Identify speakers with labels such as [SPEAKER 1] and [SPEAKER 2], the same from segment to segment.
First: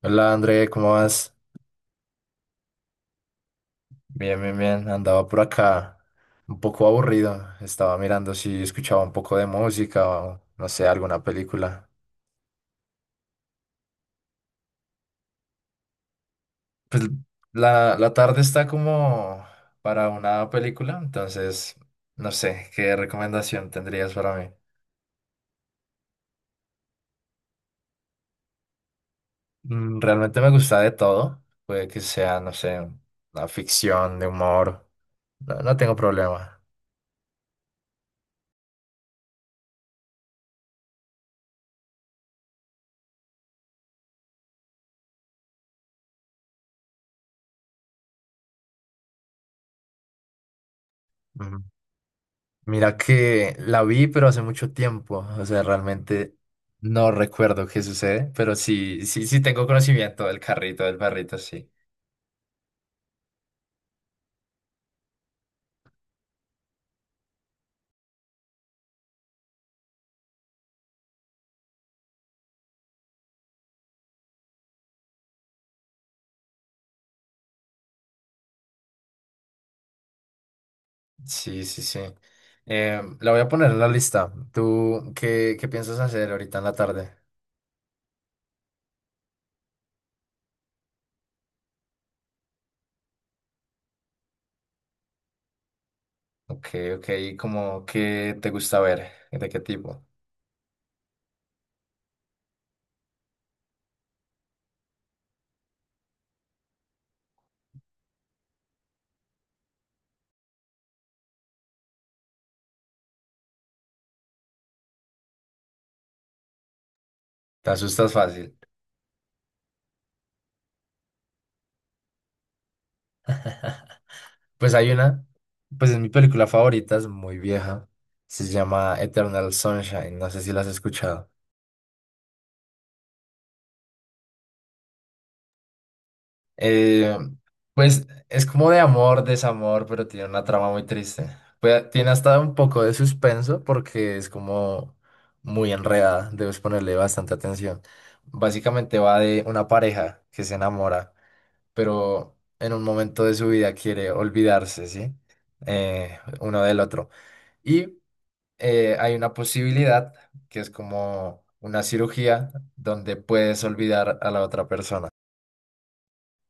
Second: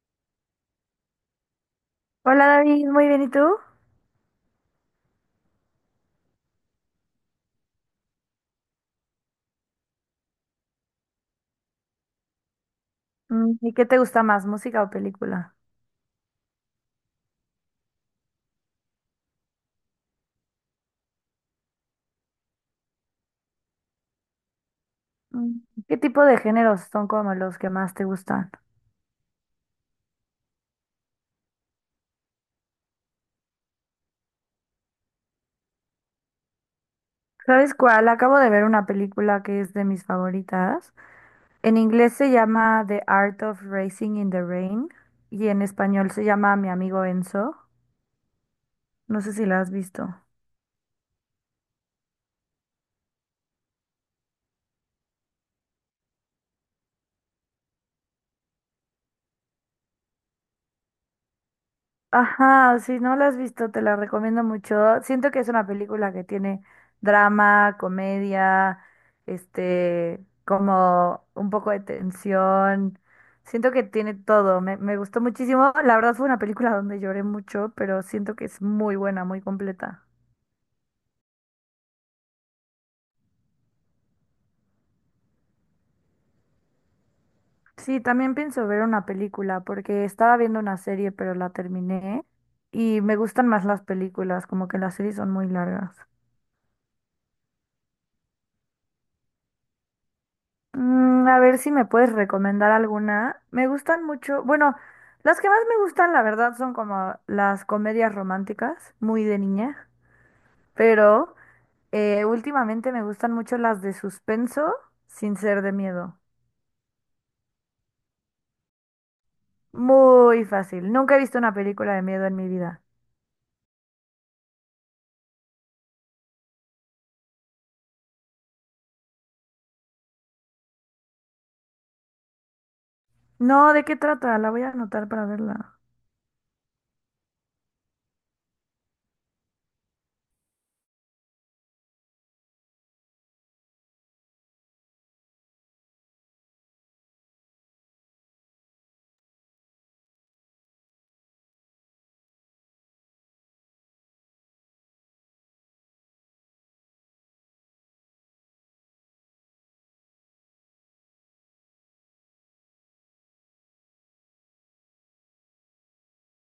[SPEAKER 1] Hola André, ¿cómo vas?
[SPEAKER 2] Hola David, muy bien, ¿y tú?
[SPEAKER 1] Bien, bien, bien. Andaba por acá un poco aburrido. Estaba mirando si escuchaba un poco de música o no sé, alguna película.
[SPEAKER 2] Mm, ¿y qué te gusta más, música o película?
[SPEAKER 1] Pues la tarde está como para una película, entonces no sé, ¿qué recomendación tendrías para mí?
[SPEAKER 2] Mm, ¿qué tipo de géneros son como los que más te gustan?
[SPEAKER 1] Mm, realmente me gusta de todo. Puede que sea, no sé, una ficción de humor. No, no tengo problema.
[SPEAKER 2] ¿Sabes cuál? Acabo de ver una película que es de mis favoritas. En inglés se llama The Art of Racing in the Rain y en español se llama Mi amigo Enzo. No sé si la has visto.
[SPEAKER 1] Mira que la vi, pero hace mucho tiempo. O sea, realmente no recuerdo qué sucede, pero sí, sí, sí tengo conocimiento del carrito, del perrito, sí.
[SPEAKER 2] Ajá, si no la has visto, te la recomiendo mucho. Siento que es una película que tiene drama, comedia, como un poco de tensión. Siento que tiene todo. Me gustó muchísimo. La verdad fue una película donde lloré mucho, pero siento que es muy buena, muy completa.
[SPEAKER 1] Sí, sí, sí. La voy a poner en la lista. ¿Tú qué piensas hacer ahorita en la tarde?
[SPEAKER 2] Sí, también pienso ver una película porque estaba viendo una serie, pero la terminé y me gustan más las películas, como que las series son muy largas.
[SPEAKER 1] Ok, ok. ¿Cómo qué te gusta ver? ¿De qué tipo?
[SPEAKER 2] Mm, a ver si me puedes recomendar alguna. Me gustan mucho, bueno, las que más me gustan, la verdad, son como las comedias románticas, muy de niña, pero últimamente me gustan mucho las de suspenso sin ser de miedo.
[SPEAKER 1] ¿Te asustas fácil?
[SPEAKER 2] Muy fácil. Nunca he visto una película de miedo en mi vida.
[SPEAKER 1] Pues hay una, pues es mi película favorita, es muy vieja. Se llama Eternal Sunshine. No sé si la has escuchado.
[SPEAKER 2] No, ¿de qué trata? La voy a anotar para verla.
[SPEAKER 1] Eh, pues es como de amor, desamor, pero tiene una trama muy triste. Pues, tiene hasta un poco de suspenso porque es como muy enredada, debes ponerle bastante atención. Básicamente va de una pareja que se enamora, pero en un momento de su vida quiere olvidarse, ¿sí? Uno del otro. Y hay una posibilidad que es como una cirugía donde puedes olvidar a la otra persona.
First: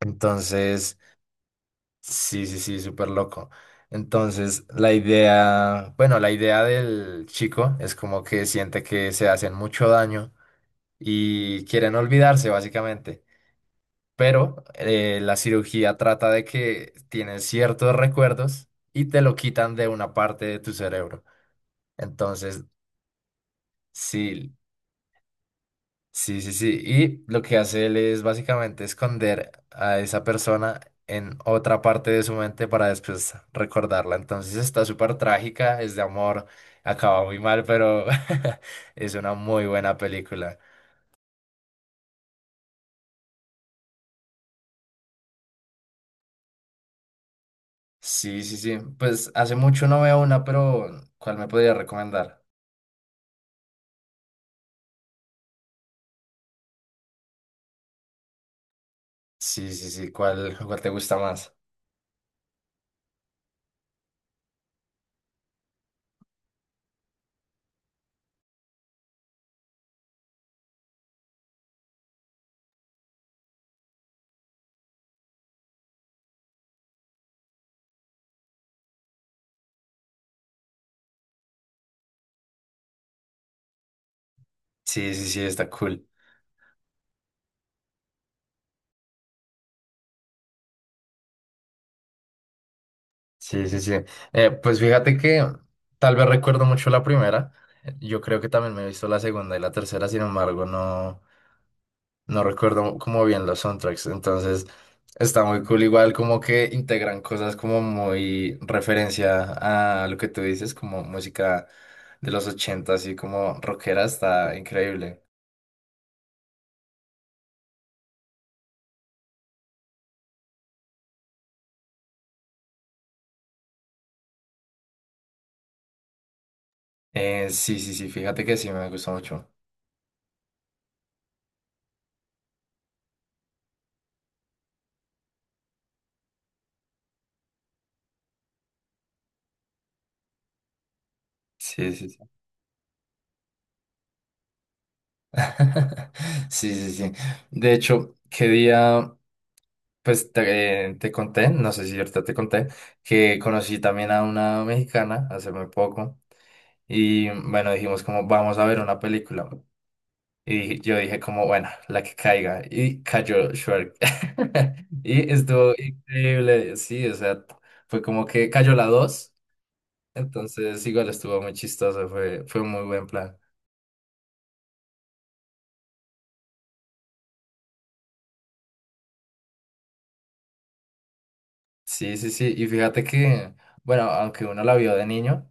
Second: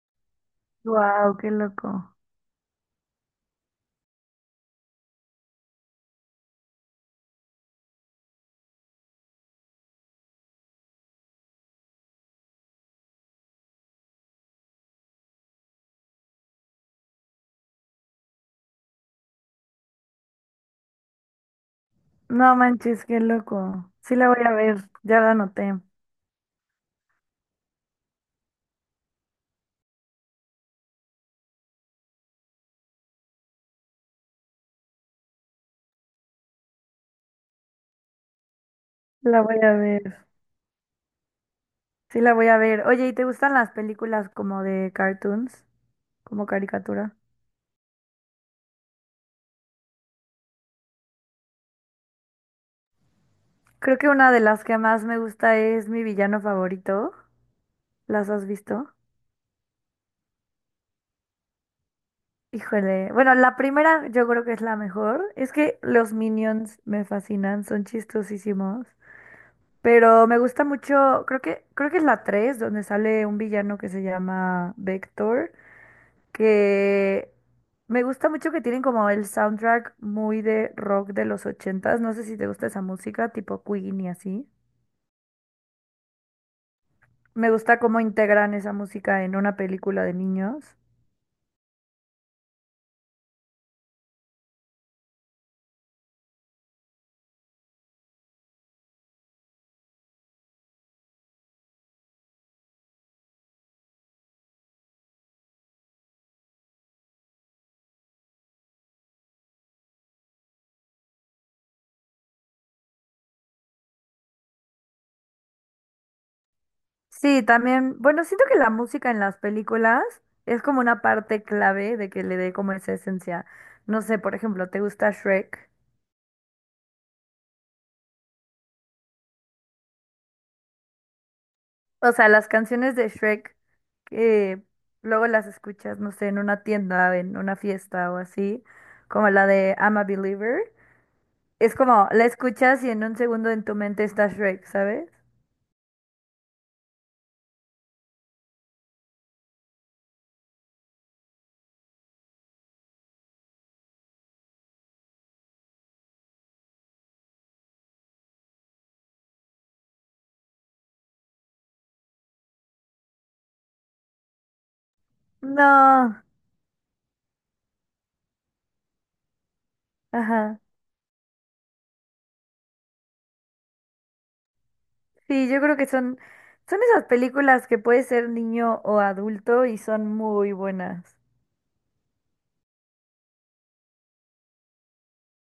[SPEAKER 1] Entonces...
[SPEAKER 2] Wow, qué loco.
[SPEAKER 1] Sí, sí, sí, súper loco. Entonces, la idea, bueno, la idea del chico es como que siente que se hacen mucho daño y quieren olvidarse, básicamente. Pero la cirugía trata de que tienes ciertos recuerdos y te lo quitan de una parte de tu cerebro.
[SPEAKER 2] No
[SPEAKER 1] Entonces,
[SPEAKER 2] manches, qué loco. Sí la voy a
[SPEAKER 1] sí.
[SPEAKER 2] ver, ya la anoté.
[SPEAKER 1] Sí, sí, sí. Y lo que hace él es básicamente esconder a esa persona en otra parte de su mente para después recordarla. Entonces está súper trágica, es de amor, acaba muy mal, pero es una
[SPEAKER 2] La voy
[SPEAKER 1] muy
[SPEAKER 2] a
[SPEAKER 1] buena
[SPEAKER 2] ver.
[SPEAKER 1] película.
[SPEAKER 2] Sí, la voy a ver. Oye, ¿y te gustan las películas como de cartoons, como caricatura?
[SPEAKER 1] Sí, sí, sí. Pues hace mucho no veo una, pero ¿cuál me podría recomendar?
[SPEAKER 2] Creo que una de las que más me gusta es Mi villano favorito. ¿Las has visto?
[SPEAKER 1] Sí, sí, sí. ¿Cuál te gusta más?
[SPEAKER 2] Híjole. Bueno, la primera yo creo que es la mejor. Es que los Minions me fascinan, son chistosísimos. Pero me gusta mucho, creo que es la 3, donde sale un villano que se llama Vector, que me gusta mucho que tienen como el soundtrack muy de rock de los 80s. No sé si te gusta esa música, tipo Queen y así.
[SPEAKER 1] Sí, sí, sí, está cool.
[SPEAKER 2] Me gusta cómo integran esa música en una película de niños.
[SPEAKER 1] Sí, sí, sí. Pues fíjate que tal vez recuerdo mucho la primera. Yo creo que también me he visto la segunda y la tercera, sin embargo, no, no recuerdo como bien los soundtracks. Entonces, está muy cool. Igual como que integran cosas como muy referencia a lo que tú dices, como música de los 80 así como rockera, está increíble.
[SPEAKER 2] Sí, también, bueno, siento que la música en las películas es como una parte clave de que le dé como esa esencia. No sé, por ejemplo, ¿te gusta Shrek?
[SPEAKER 1] Sí, sí, sí, fíjate que sí, me gustó mucho.
[SPEAKER 2] O sea, las canciones de Shrek que luego las escuchas, no sé, en una tienda, en una fiesta o así, como la de I'm a Believer. Es
[SPEAKER 1] Sí,
[SPEAKER 2] como,
[SPEAKER 1] sí, sí.
[SPEAKER 2] la escuchas y en un segundo en tu mente está Shrek, ¿sabes?
[SPEAKER 1] Sí, sí, sí. De hecho, ¿qué día? Pues te, te conté, no sé si ahorita te conté, que conocí también a una mexicana hace muy poco y bueno, dijimos como vamos a ver una película y yo dije como bueno, la que caiga y cayó Shrek y estuvo
[SPEAKER 2] No,
[SPEAKER 1] increíble, sí, o sea, fue como que cayó la dos,
[SPEAKER 2] ajá.
[SPEAKER 1] entonces igual estuvo muy chistoso, fue un muy buen plan.
[SPEAKER 2] Sí, yo creo que son esas películas que puede ser niño o adulto y son muy buenas.
[SPEAKER 1] Sí, sí, sí, y fíjate que, bueno, aunque uno la vio de niño.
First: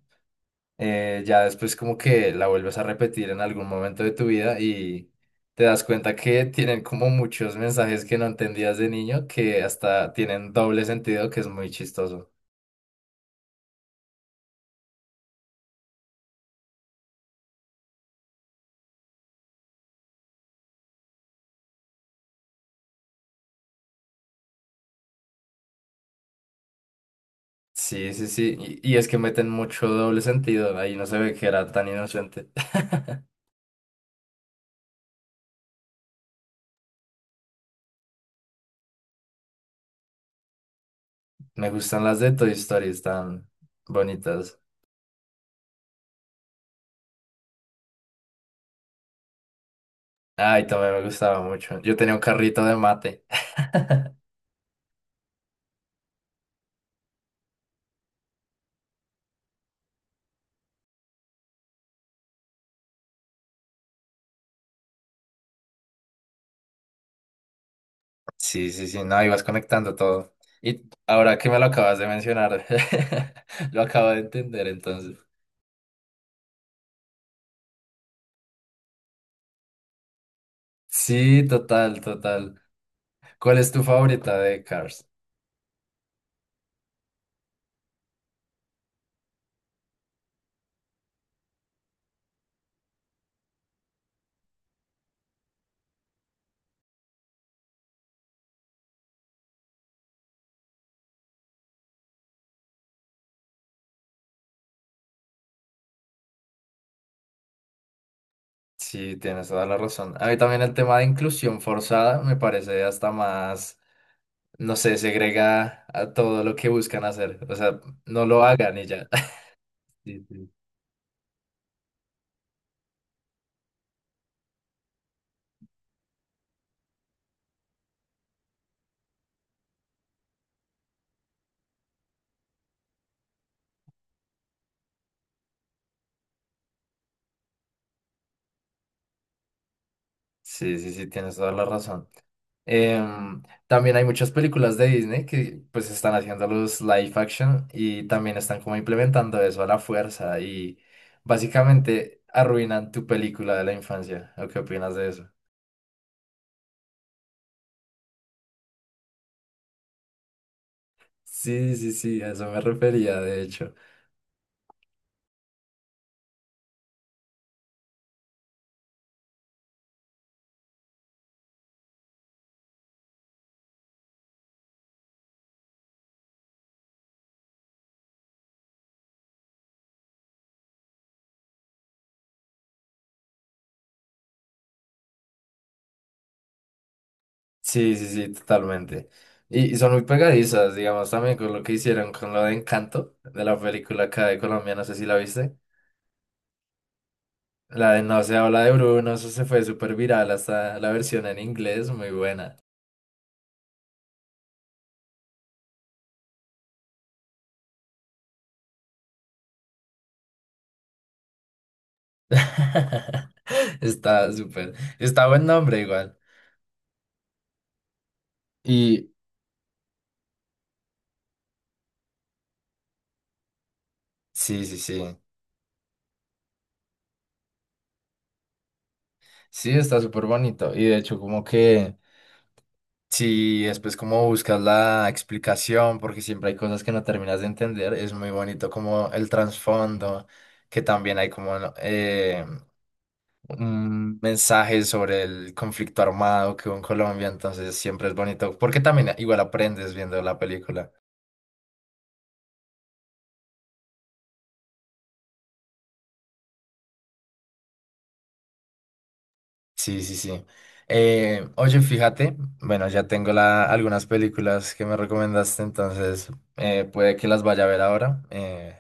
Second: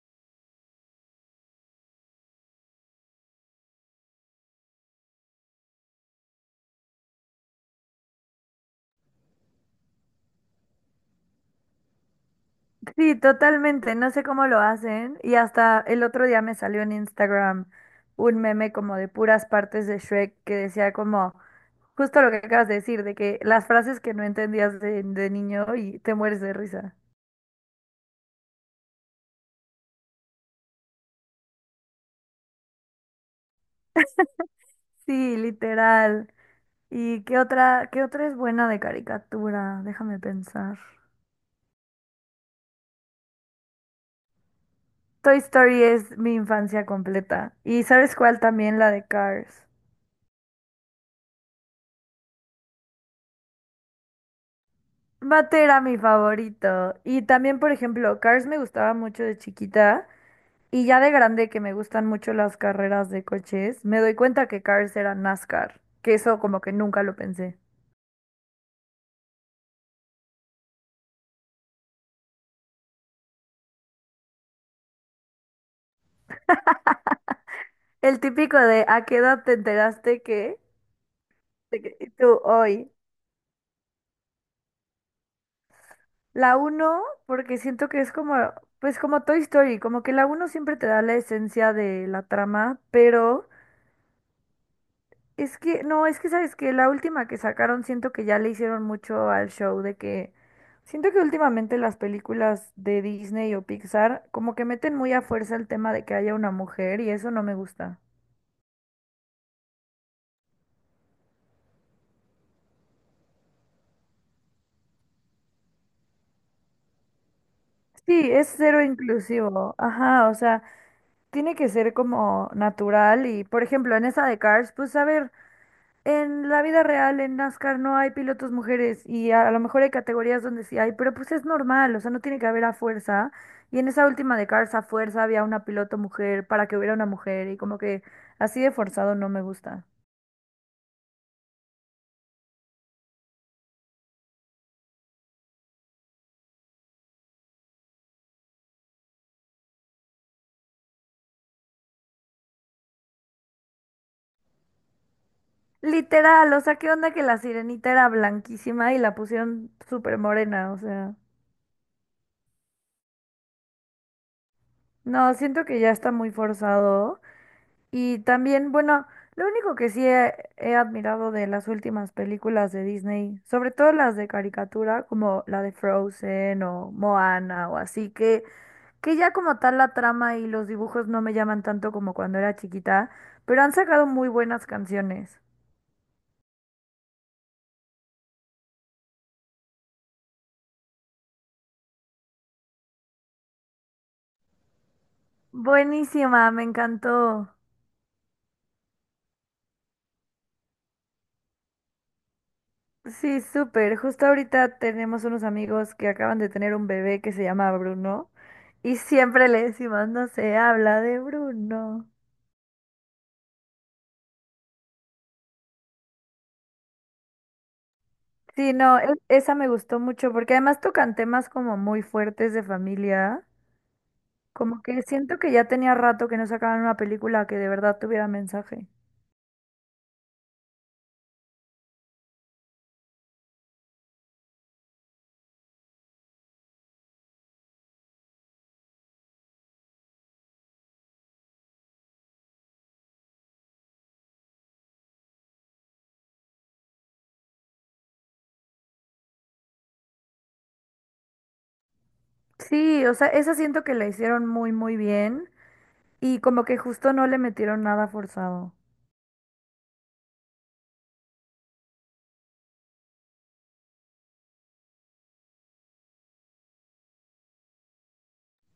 [SPEAKER 1] Ya después como que la vuelves a repetir en algún momento de tu vida y te das cuenta que tienen como muchos mensajes que no entendías de niño que hasta tienen doble sentido, que es muy chistoso.
[SPEAKER 2] Sí, totalmente. No sé cómo lo hacen. Y hasta el otro día me salió en Instagram un meme como de puras partes de Shrek que decía como justo lo que acabas de decir, de que las frases que no entendías de niño y te mueres de risa.
[SPEAKER 1] Sí, sí, sí. Y es que meten mucho doble sentido. Ahí no se ve que era tan inocente.
[SPEAKER 2] Sí, literal. ¿Y qué otra es buena de caricatura? Déjame pensar.
[SPEAKER 1] Me gustan las de Toy Story, están bonitas.
[SPEAKER 2] Toy Story es mi infancia completa. ¿Y sabes cuál también? La de Cars.
[SPEAKER 1] Ay, también me gustaba mucho. Yo tenía un carrito de mate.
[SPEAKER 2] Matt era mi favorito. Y también, por ejemplo, Cars me gustaba mucho de chiquita. Y ya de grande que me gustan mucho las carreras de coches, me doy cuenta que Cars era NASCAR. Que eso como que nunca lo pensé.
[SPEAKER 1] Sí, sí, sí, no, ibas conectando todo. Y ahora que me lo acabas de mencionar, lo acabo de entender entonces.
[SPEAKER 2] El típico de ¿a qué edad te enteraste que?
[SPEAKER 1] Sí, total,
[SPEAKER 2] Y tú
[SPEAKER 1] total.
[SPEAKER 2] hoy.
[SPEAKER 1] ¿Cuál es tu favorita de Cars?
[SPEAKER 2] La uno porque siento que es como, pues como Toy Story, como que la uno siempre te da la esencia de la trama, pero es que, no, es que sabes que la última que sacaron siento que ya le hicieron mucho al show de que, siento que últimamente las películas de Disney o Pixar como que meten muy a fuerza el tema de que haya una mujer y eso no me gusta.
[SPEAKER 1] Sí, tienes toda la razón. A mí también el tema de inclusión forzada me parece hasta más, no sé, segrega a todo lo que buscan hacer. O sea, no
[SPEAKER 2] Sí,
[SPEAKER 1] lo
[SPEAKER 2] es
[SPEAKER 1] hagan y
[SPEAKER 2] cero
[SPEAKER 1] ya.
[SPEAKER 2] inclusivo.
[SPEAKER 1] Sí,
[SPEAKER 2] Ajá, o
[SPEAKER 1] sí,
[SPEAKER 2] sea, tiene que ser como natural y, por ejemplo, en esa de Cars, pues a ver. En la vida real, en NASCAR, no hay pilotos mujeres y a lo mejor hay categorías donde sí hay, pero pues es normal, o sea, no tiene que haber a fuerza. Y en esa última de Cars a fuerza había una piloto mujer para que hubiera una mujer y como que así de forzado no me gusta.
[SPEAKER 1] sí, sí, sí, tienes toda la razón. También hay muchas películas de Disney que pues están haciendo los live action y también están como implementando eso a la fuerza y básicamente arruinan tu película de la infancia. ¿O qué opinas de eso?
[SPEAKER 2] Literal, o sea, ¿qué onda que la sirenita era blanquísima y la pusieron súper morena? O sea,
[SPEAKER 1] Sí, sí, sí, a eso me refería, de hecho.
[SPEAKER 2] no, siento que ya está muy forzado. Y también, bueno, lo único que sí he admirado de las últimas películas de Disney, sobre todo las de caricatura, como la de Frozen o Moana o así, que ya como tal la trama y los dibujos no me llaman tanto como cuando era chiquita, pero han sacado muy buenas canciones.
[SPEAKER 1] Sí, sí, sí, totalmente. Y son muy pegadizas, digamos, también con lo que hicieron con lo de Encanto, de la película acá de Colombia, no sé si la viste.
[SPEAKER 2] Buenísima, me encantó.
[SPEAKER 1] La de No se habla de Bruno, eso se fue súper viral, hasta la versión en inglés, muy buena.
[SPEAKER 2] Sí, súper. Justo ahorita tenemos unos amigos que acaban de tener un bebé que se llama Bruno y siempre le decimos, no se habla de Bruno.
[SPEAKER 1] Está súper, está buen nombre igual.
[SPEAKER 2] Sí, no,
[SPEAKER 1] Y
[SPEAKER 2] esa me gustó mucho porque además tocan temas como muy fuertes de familia.
[SPEAKER 1] sí, sí,
[SPEAKER 2] Como que
[SPEAKER 1] sí,
[SPEAKER 2] siento que ya tenía rato que no sacaban una película que de verdad tuviera mensaje.
[SPEAKER 1] sí, está súper bonito. Y de hecho, como que si después como buscas la explicación, porque siempre hay cosas que no terminas de entender, es muy bonito como el trasfondo, que también hay como ¿no? Un mensaje sobre el conflicto armado que hubo en Colombia, entonces siempre es bonito, porque también igual aprendes viendo la película.
[SPEAKER 2] Sí, o sea, esa siento que la hicieron muy, muy bien y como que justo no le metieron nada forzado.
[SPEAKER 1] Sí, sí, sí. Oye, fíjate, bueno, ya tengo la- algunas películas que me recomendaste, entonces puede que las vaya a ver ahora,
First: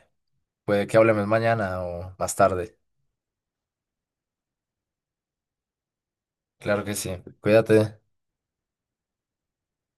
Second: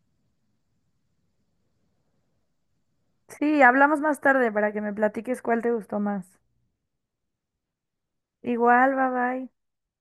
[SPEAKER 1] puede que hablemos mañana o más tarde.
[SPEAKER 2] Sí, hablamos más tarde para que me platiques cuál te gustó más.
[SPEAKER 1] Claro que sí. Cuídate.
[SPEAKER 2] Igual, bye bye.